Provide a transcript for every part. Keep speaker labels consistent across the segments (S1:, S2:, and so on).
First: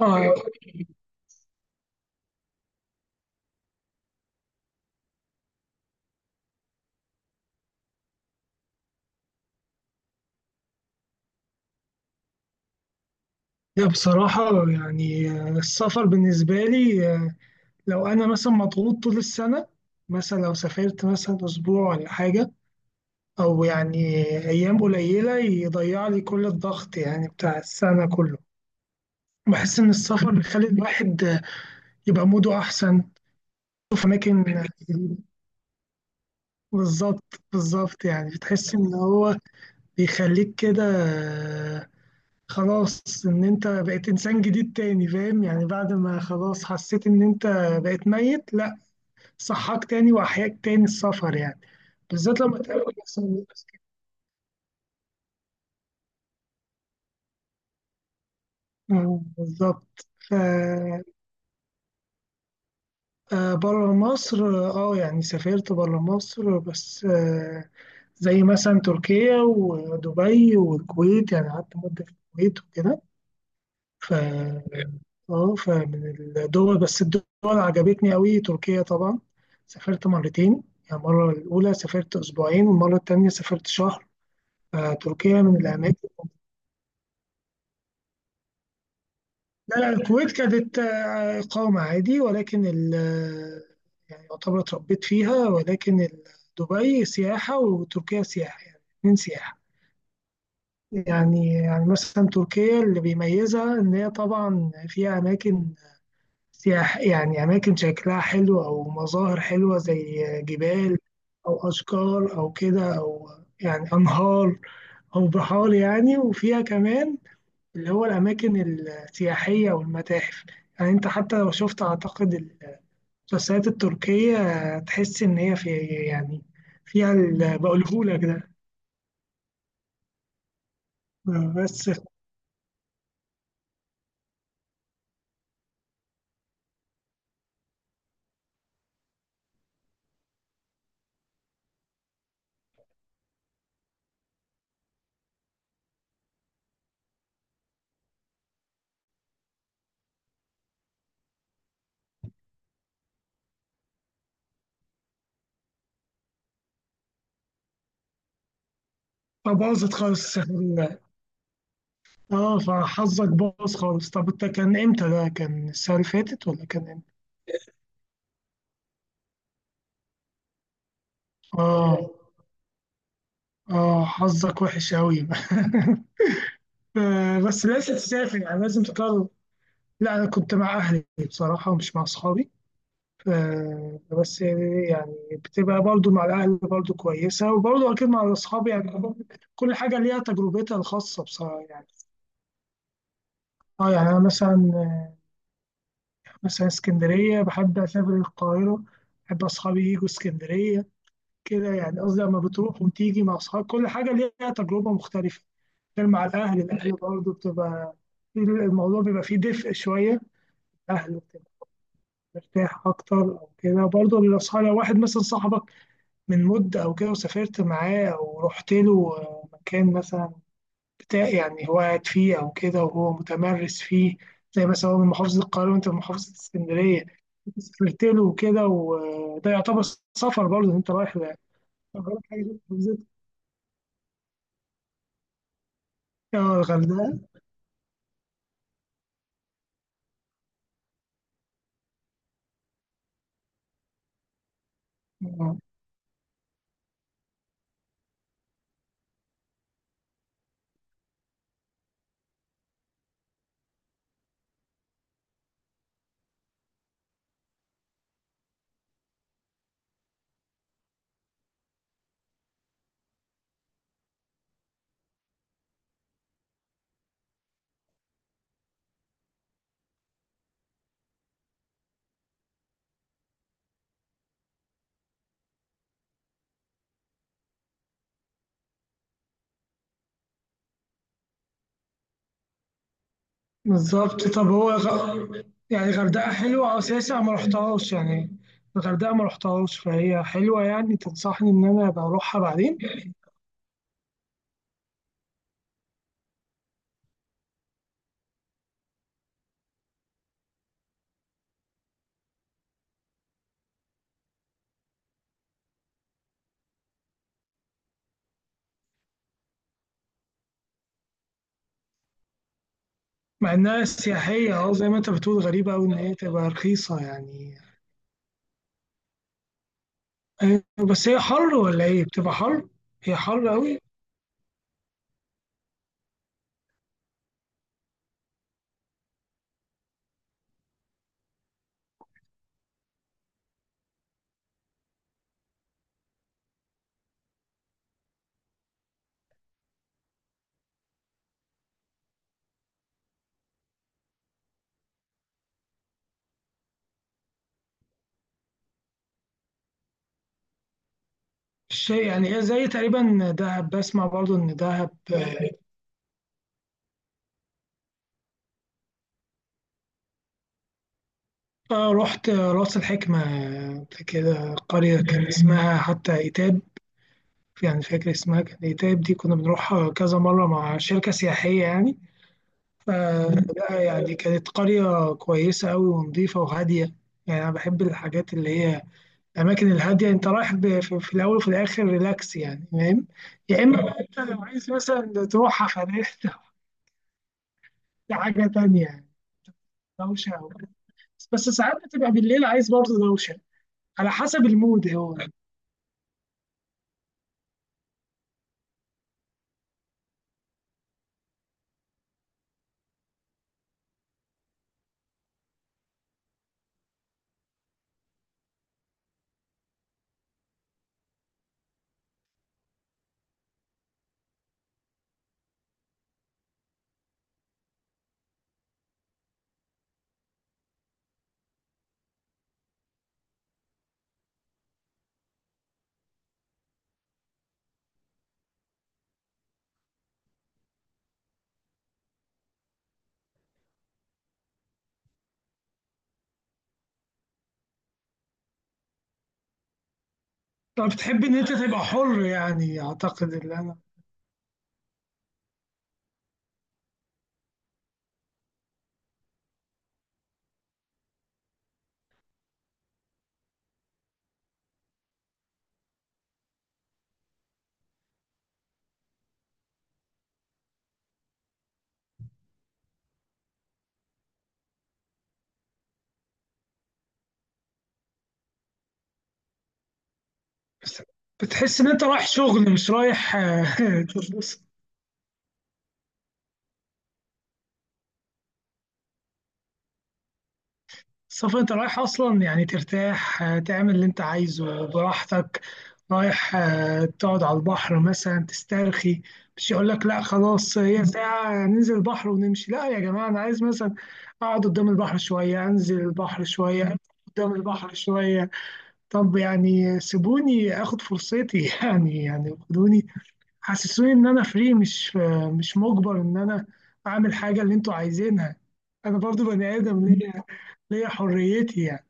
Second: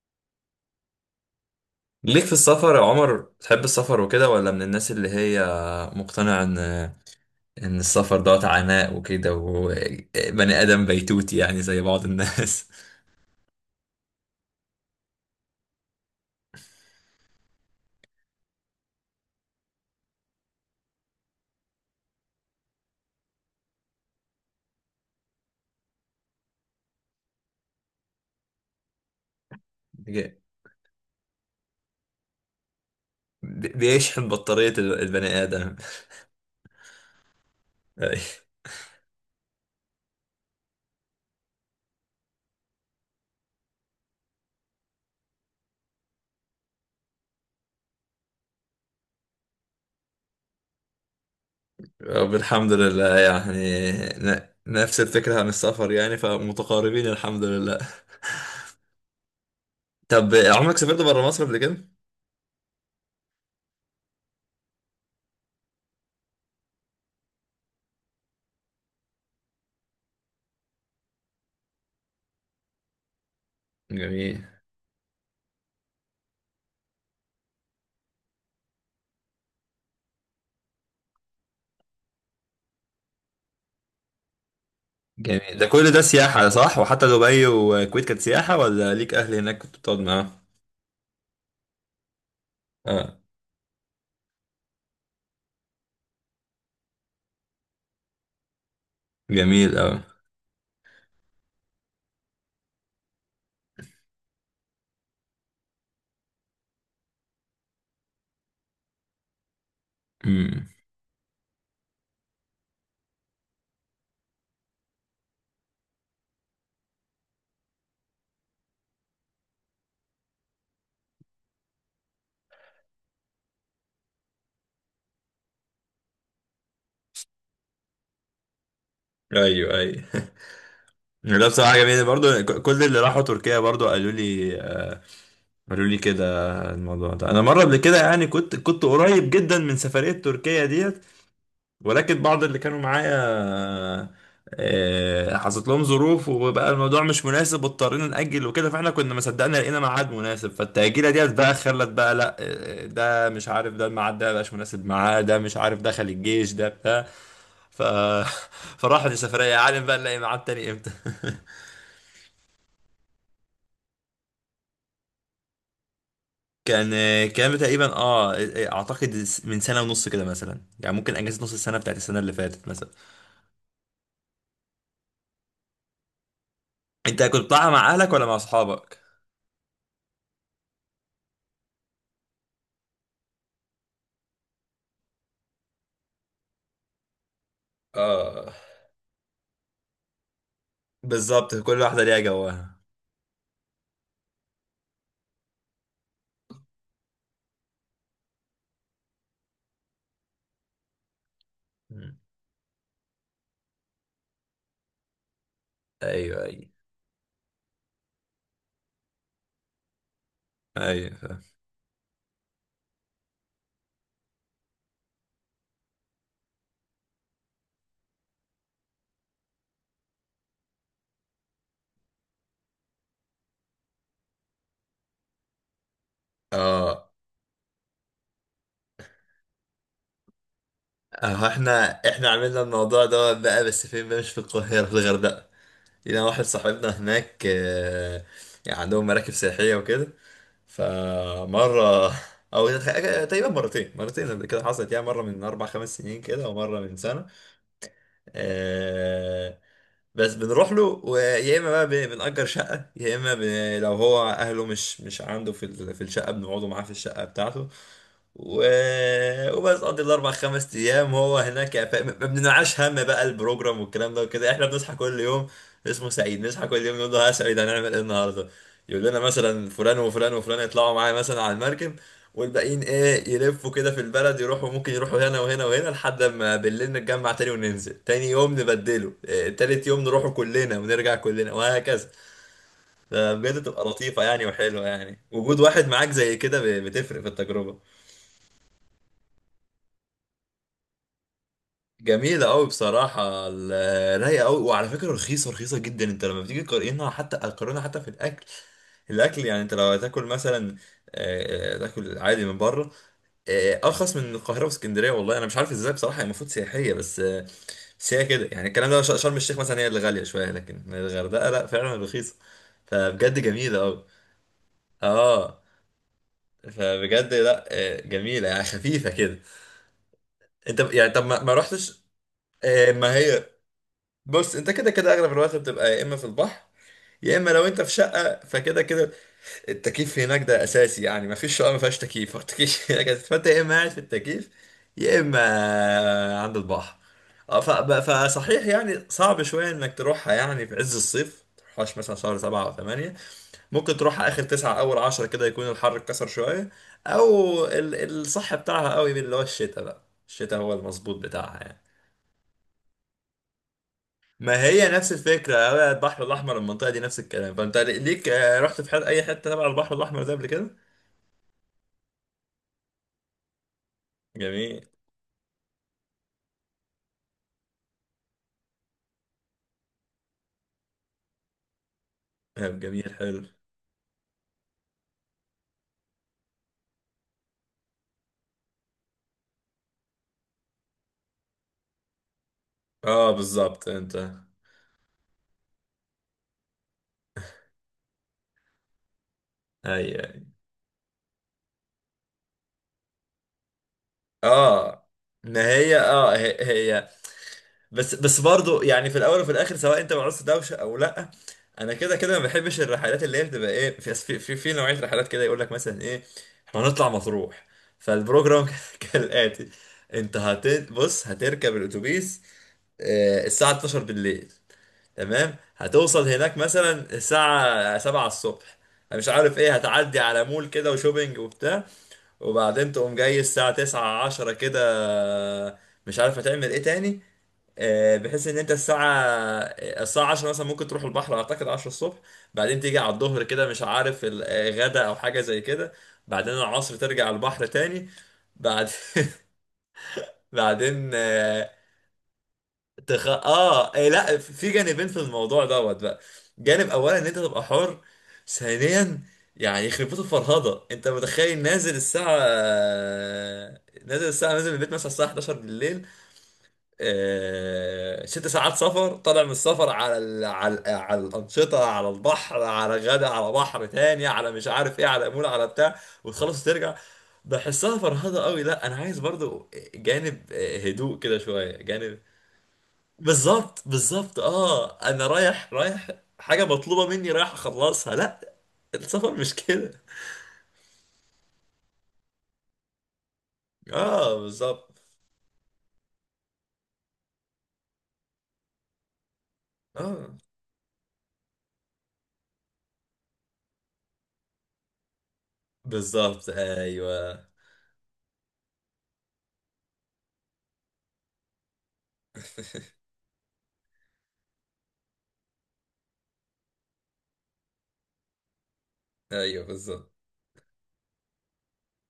S1: آه
S2: ليك في السفر يا عمر، بتحب السفر وكده، ولا من الناس اللي هي مقتنعة ان السفر دوت عناء وكده، وبني ادم بيتوتي يعني زي بعض الناس؟
S1: لا، بصراحة يعني السفر بالنسبة لي، لو أنا مثلا مضغوط طول السنة، مثلا لو سافرت مثلا أسبوع ولا حاجة، أو يعني أيام قليلة يضيع لي كل الضغط يعني بتاع السنة كله. بحس إن السفر
S2: بي-
S1: بيخلي الواحد يبقى موده أحسن، يشوف
S2: بيشحن
S1: أماكن
S2: بطارية
S1: جديدة.
S2: البني ادم.
S1: بالظبط، بالظبط.
S2: أي.
S1: يعني بتحس إن هو بيخليك كده، خلاص ان انت بقيت انسان جديد تاني، فاهم؟ يعني بعد ما خلاص حسيت ان انت بقيت ميت، لا، صحاك تاني واحياك تاني السفر يعني،
S2: رب
S1: بالذات لما
S2: الحمد
S1: تقابل
S2: لله
S1: مثلا ناس كده.
S2: يعني. نفس الفكرة عن السفر يعني، فمتقاربين الحمد لله.
S1: بالظبط.
S2: طب عمرك سافرت بره مصر قبل كده؟
S1: بره مصر. اه، يعني سافرت بره مصر، بس زي مثلا تركيا ودبي والكويت. يعني قعدت مدة في الكويت وكده. ف
S2: جميل.
S1: اه فمن الدول، بس الدول عجبتني قوي تركيا طبعا. سافرت مرتين، يعني المرة الأولى سافرت أسبوعين والمرة التانية سافرت شهر، فتركيا من
S2: جميل، ده كل ده
S1: الأماكن.
S2: سياحة صح؟ وحتى دبي والكويت كانت سياحة، ولا ليك أهل هناك كنت
S1: لا لا،
S2: بتقعد معاهم؟
S1: الكويت كانت إقامة عادي، ولكن
S2: آه.
S1: يعني يعتبر اتربيت فيها، ولكن دبي سياحة وتركيا سياحة، يعني اتنين سياحة.
S2: جميل أوي.
S1: يعني مثلا تركيا اللي بيميزها إن هي طبعا فيها أماكن سياح، يعني أماكن شكلها حلو أو مظاهر حلوة زي
S2: امم.
S1: جبال أو أشجار أو كده، أو يعني أنهار أو بحار، يعني وفيها كمان اللي هو الأماكن السياحية والمتاحف. يعني أنت حتى لو شفت، أعتقد المسلسلات التركية تحس إن هي يعني فيها اللي بقولهولك ده.
S2: أيوه أيوه. لا بصراحة
S1: بس
S2: جميل برضو، كل اللي راحوا تركيا برضو قالوا لي قالوا لي كده. الموضوع ده أنا مرة قبل كده يعني كنت قريب جدا من سفرية تركيا ديت، ولكن بعض اللي كانوا معايا حصلت لهم ظروف وبقى الموضوع مش مناسب، واضطرينا نأجل وكده، فاحنا كنا ما صدقنا لقينا ميعاد مناسب. فالتأجيلة ديت بقى خلت بقى، لا ده مش عارف ده الميعاد ده مبقاش مناسب معاه، ده مش عارف دخل الجيش، ده بتاع. ف فراحت السفرية، يا عالم
S1: فباظت
S2: بقى نلاقي
S1: خالص.
S2: ميعاد تاني امتى.
S1: اه، فحظك باظ خالص. طب انت كان امتى؟ ده كان السنة اللي فاتت ولا كان امتى؟
S2: كان تقريبا، اعتقد من 1.5 سنة كده مثلا، يعني ممكن اجازة نص السنة بتاعت
S1: اه
S2: السنة اللي فاتت مثلا.
S1: اه، حظك وحش قوي.
S2: انت كنت
S1: بس
S2: طالع مع
S1: لازم
S2: اهلك ولا مع
S1: تسافر، يعني لازم
S2: اصحابك؟
S1: تطلع. لا، انا كنت مع اهلي بصراحه ومش مع اصحابي. بس يعني بتبقى برضو مع الاهل برضو كويسه، وبرضو اكيد مع
S2: اه.
S1: الاصحاب. يعني كل حاجه ليها تجربتها الخاصه
S2: بالظبط،
S1: بصراحه
S2: كل
S1: يعني.
S2: واحدة ليها جواها.
S1: اه، يعني انا مثلا مثلا اسكندريه بحب اسافر القاهره، بحب اصحابي يجوا اسكندريه كده. يعني
S2: مم.
S1: قصدي لما بتروح وتيجي مع أصحاب كل حاجة ليها تجربة مختلفة، غير مع
S2: ايوه
S1: الأهل.
S2: ايوه.
S1: الأهل برضه بتبقى الموضوع بيبقى فيه دفء شوية.
S2: ايوه
S1: الأهل
S2: فاهم.
S1: بتبقى مرتاح أكتر أو كده. برضه الأصحاب، لو واحد مثلا صاحبك من مدة أو كده، وسافرت معاه أو رحت له مكان مثلا بتاع يعني هو قاعد فيه أو كده وهو متمرس فيه، زي مثلا هو من محافظة القاهرة وأنت من محافظة اسكندرية،
S2: اه
S1: سافرت له وكده، وده يعتبر سفر برضه، إن أنت رايح
S2: احنا
S1: رايح
S2: احنا
S1: حاجة،
S2: عملنا الموضوع ده بقى، بس فين بقى؟ مش في القاهرة، في الغردقة. لينا واحد
S1: اه
S2: صاحبنا
S1: الغردقة.
S2: هناك. يعني عندهم مراكب سياحية وكده. فمرة او تقريبا مرتين قبل كده حصلت يعني، مرة من
S1: آه،
S2: 4 5 سنين كده، ومرة من سنة آه، بس بنروح له، ويا اما بقى بنأجر شقة، يا اما لو هو اهله مش عنده في الشقة، بنقعدوا معاه في الشقة بتاعته و... وبس. قضي ال4 5 ايام هو هناك. ما بننعاش هم بقى البروجرام والكلام ده وكده، احنا بنصحى كل يوم، اسمه سعيد، نصحى كل يوم نقول له ها يا سعيد، هنعمل ايه النهارده؟ يقول لنا مثلا فلان وفلان وفلان يطلعوا معايا مثلا على المركب، والباقيين ايه يلفوا كده في البلد، يروحوا ممكن يروحوا هنا وهنا وهنا، لحد ما بالليل نتجمع تاني، وننزل تاني يوم نبدله، إيه تالت يوم نروحوا كلنا ونرجع كلنا، وهكذا. ده بجد تبقى لطيفة
S1: بالظبط.
S2: يعني،
S1: طب هو
S2: وحلوة يعني، وجود واحد
S1: يعني
S2: معاك
S1: الغردقة
S2: زي كده
S1: حلوة
S2: بتفرق
S1: أساسا،
S2: في
S1: ما
S2: التجربة.
S1: رحتهاش يعني الغردقة، ما رحتهاش، فهي حلوة. يعني تنصحني إن أنا أبقى أروحها
S2: جميلة قوي
S1: بعدين؟
S2: بصراحة، رايقة قوي، وعلى فكرة رخيصة، رخيصة جدا. انت لما بتيجي تقارنها، حتى تقارنها حتى في الاكل، الاكل يعني انت لو هتاكل مثلا، تاكل عادي من بره، ارخص من القاهره واسكندريه. والله انا مش عارف ازاي بصراحه، هي المفروض سياحيه بس. بس هي كده يعني، الكلام ده شرم الشيخ مثلا هي اللي غاليه شويه، لكن الغردقه لا فعلا رخيصه. فبجد
S1: مع
S2: جميله
S1: إنها
S2: قوي.
S1: سياحية، أه زي ما أنت بتقول،
S2: اه،
S1: غريبة أوي إن هي تبقى رخيصة
S2: فبجد
S1: يعني.
S2: لا جميله يعني، خفيفه كده. انت
S1: بس
S2: يعني
S1: هي
S2: طب ما
S1: حر ولا
S2: رحتش،
S1: إيه؟ بتبقى حر؟
S2: ما
S1: هي
S2: هي.
S1: حر أوي.
S2: بص انت كده كده اغلب الوقت بتبقى يا اما في البحر، يا اما لو انت في شقه فكده كده، التكييف هناك ده اساسي يعني، ما فيش شقه ما فيهاش تكييف، هو التكييف هناك أساسي. فانت يا اما قاعد في التكييف، يا اما عند البحر. فصحيح يعني صعب شويه انك تروحها يعني في عز الصيف، تروحهاش مثلا شهر 7 أو 8، ممكن تروحها آخر 9 أول 10 كده، يكون الحر اتكسر شوية، أو الصح بتاعها قوي اللي هو الشتاء بقى. الشتاء هو المظبوط بتاعها يعني.
S1: يعني هي زي تقريبا دهب، بسمع برضو إن
S2: ما هي
S1: دهب
S2: نفس الفكرة، هو البحر الأحمر المنطقة دي نفس الكلام. فأنت ليك رحت في حد أي حتة تبع البحر الأحمر ده قبل كده؟
S1: رحت راس الحكمة كده،
S2: جميل.
S1: قرية كان اسمها حتى إيتاب. يعني فاكر اسمها كانت ايه، تايب، دي كنا بنروحها كذا مرة مع شركة سياحية يعني.
S2: طب جميل، حلو.
S1: فلا يعني كانت قرية كويسة أوي ونظيفة وهادية. يعني أنا بحب الحاجات اللي هي الأماكن الهادية. أنت رايح في الأول وفي الآخر ريلاكس، يعني فاهم؟
S2: اه
S1: يا إما
S2: بالظبط.
S1: بقى
S2: انت
S1: أنت لو عايز مثلا تروح حفلات، دي حاجة تانية يعني،
S2: اي
S1: دوشة
S2: اي.
S1: أو كده. بس ساعات بتبقى بالليل عايز برضه دوشة، على حسب المود
S2: اه،
S1: هو.
S2: ما هي اه هي بس برضو يعني، في الاول وفي الاخر سواء انت مع نص دوشه او لا، انا كده كده ما بحبش الرحلات اللي هي بتبقى ايه، في نوعيه رحلات كده يقول لك مثلا ايه، احنا هنطلع مطروح، فالبروجرام كالاتي. انت هت بص، هتركب الاتوبيس الساعه 12 بالليل، تمام؟ هتوصل هناك مثلا الساعه 7 الصبح، مش عارف ايه، هتعدي على مول كده وشوبينج وبتاع، وبعدين تقوم جاي الساعة 9 10 كده، مش عارف هتعمل ايه تاني، بحيث ان انت الساعة، الساعة عشرة مثلا ممكن تروح البحر، اعتقد 10 الصبح، بعدين تيجي على الظهر كده، مش عارف الغدا او حاجة زي كده، بعدين العصر ترجع البحر تاني، بعد
S1: طب
S2: بعدين
S1: بتحب إن أنت تبقى حر؟ يعني
S2: تخ...
S1: أعتقد اللي أنا،
S2: اه إيه، لا في جانبين في الموضوع دوت بقى. جانب اولا ان انت تبقى حر، ثانيا يعني يخرب بيت الفرهده، انت متخيل نازل الساعه، نازل من البيت مثلا الساعه 11 بالليل، 6 ساعات سفر، طالع من السفر على على الانشطه، على البحر، على غدا، على بحر تاني، على مش عارف ايه، على مول، على بتاع، وتخلص ترجع. بحسها فرهضة قوي. لا انا عايز برضو جانب
S1: بس
S2: هدوء كده شوية،
S1: بتحس ان انت
S2: جانب.
S1: رايح شغل، مش رايح
S2: بالظبط بالظبط
S1: تدرس.
S2: اه انا رايح، رايح حاجه مطلوبه مني رايح اخلصها؟ لا، السفر مش كده.
S1: السفر انت رايح اصلا يعني ترتاح، تعمل اللي انت
S2: اه
S1: عايزه
S2: بالظبط.
S1: براحتك. رايح تقعد على البحر مثلا، تسترخي. مش يقول لك لا
S2: اه
S1: خلاص، هي ساعة ننزل البحر ونمشي. لا يا جماعة، انا عايز مثلا اقعد قدام البحر شوية، انزل البحر
S2: بالظبط.
S1: شوية،
S2: ايوه
S1: قدام البحر شوية. طب يعني سيبوني اخد فرصتي. يعني خدوني، حسسوني ان انا فري، مش مجبر ان انا اعمل حاجه اللي انتوا عايزينها. انا برضو
S2: ايوه.
S1: بني ادم،
S2: بالظبط.
S1: ليا حريتي يعني.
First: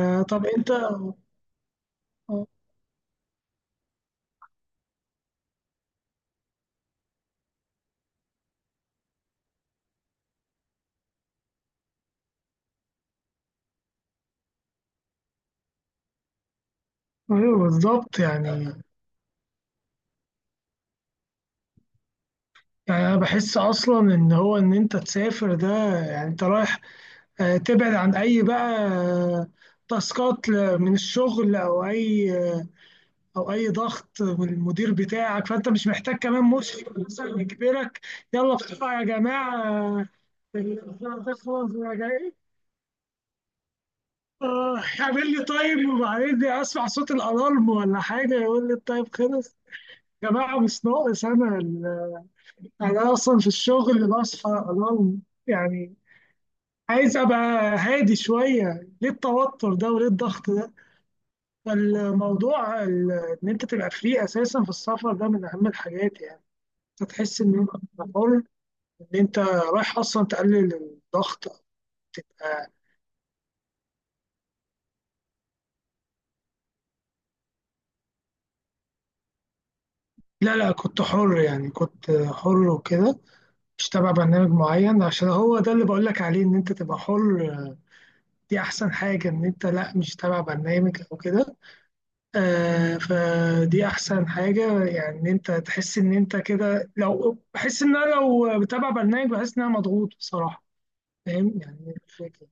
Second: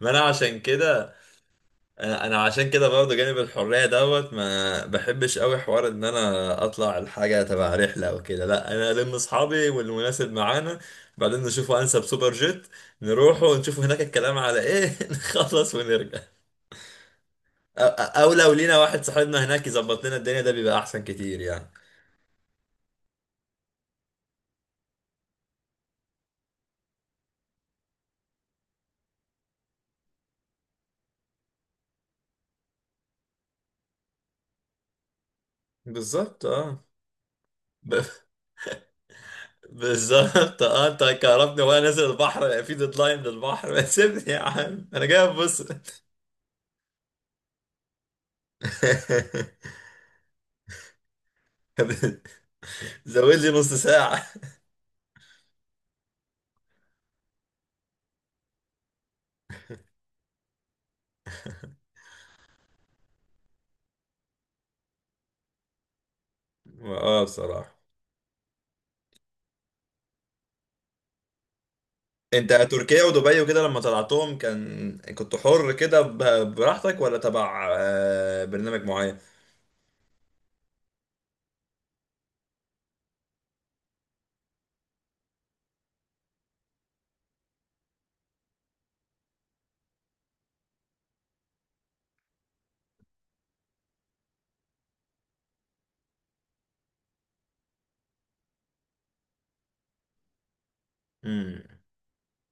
S2: ما انا
S1: طب
S2: عشان
S1: انت،
S2: كده، انا عشان كده برضه، جانب الحريه دوت ما بحبش قوي حوار ان انا اطلع الحاجه تبع رحله او كده، لا، انا الم اصحابي والمناسب معانا، بعدين نشوفوا انسب سوبر جيت، نروحوا ونشوفوا هناك الكلام على ايه، نخلص ونرجع.
S1: ايوه
S2: أو
S1: بالظبط
S2: لو
S1: يعني.
S2: لينا واحد صاحبنا هناك يظبط لنا الدنيا، ده بيبقى أحسن كتير يعني.
S1: يعني انا بحس اصلا ان هو ان انت تسافر ده، يعني انت رايح تبعد عن اي بقى تاسكات من الشغل، او اي او اي ضغط، والمدير بتاعك، فانت مش محتاج كمان
S2: بالظبط اه
S1: مشرف مثلا
S2: ب...
S1: يجبرك: يلا بسرعه يا جماعه،
S2: بالظبط. اه انت
S1: الإذاعة تخلص
S2: كهربني وانا
S1: وأنا
S2: نازل
S1: جاي.
S2: البحر في ديدلاين للبحر، ما سيبني يا عم، انا جاي
S1: يعمل لي
S2: ابص.
S1: تايم، وبعدين اسمع صوت الالارم ولا حاجه يقول لي التايم خلص. يا جماعه مش ناقص انا انا
S2: زود
S1: اصلا في
S2: لي نص
S1: الشغل
S2: ساعة.
S1: بصحى الارم. يعني عايز ابقى هادي شويه، ليه التوتر ده وليه الضغط ده؟ فالموضوع ان انت تبقى فري اساسا في السفر، ده من اهم الحاجات يعني.
S2: اه
S1: هتحس ان انت
S2: بصراحة.
S1: حر، ان انت رايح اصلا تقلل الضغط.
S2: انت
S1: آه،
S2: تركيا ودبي وكده لما طلعتهم كنت حر كده براحتك، ولا تبع برنامج معين؟
S1: لا لا، كنت حر، يعني كنت حر وكده، مش تابع برنامج معين. عشان هو ده اللي بقول لك عليه، ان انت تبقى حر دي احسن حاجة، ان انت لا مش تابع برنامج او كده. فدي احسن حاجة، يعني ان انت تحس ان انت كده. لو بحس ان انا لو بتابع برنامج بحس ان انا مضغوط بصراحة، فاهم
S2: امم.
S1: يعني الفكرة.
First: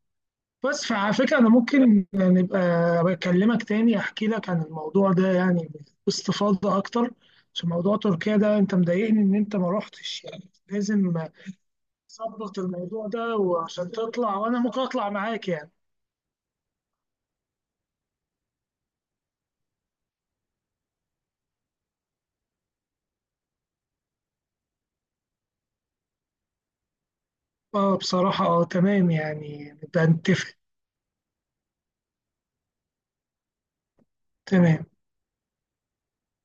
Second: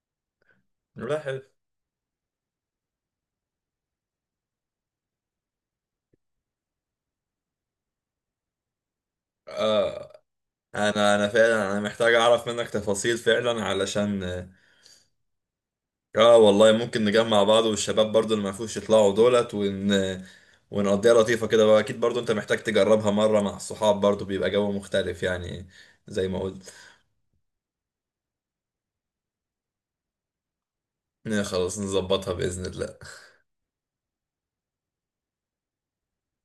S1: بس فعلى
S2: لا،
S1: فكرة،
S2: حلو.
S1: أنا ممكن نبقى بكلمك تاني، أحكي لك عن الموضوع ده يعني باستفاضة أكتر، عشان موضوع تركيا ده أنت مضايقني إن أنت ما
S2: اه
S1: رحتش، يعني لازم
S2: انا فعلا محتاج اعرف
S1: تظبط
S2: منك
S1: الموضوع
S2: تفاصيل
S1: ده،
S2: فعلا
S1: وعشان
S2: علشان.
S1: تطلع وأنا ممكن أطلع معاك يعني.
S2: اه والله ممكن نجمع بعض والشباب برضو اللي ما فيهوش يطلعوا دولت ون، ونقضيها لطيفة كده بقى. اكيد برضو انت محتاج تجربها مرة مع الصحاب، برضو بيبقى جو مختلف يعني، زي ما قلت.
S1: أه بصراحة، أه تمام، يعني نبقى نتفق.
S2: خلاص نظبطها بإذن الله.
S1: تمام.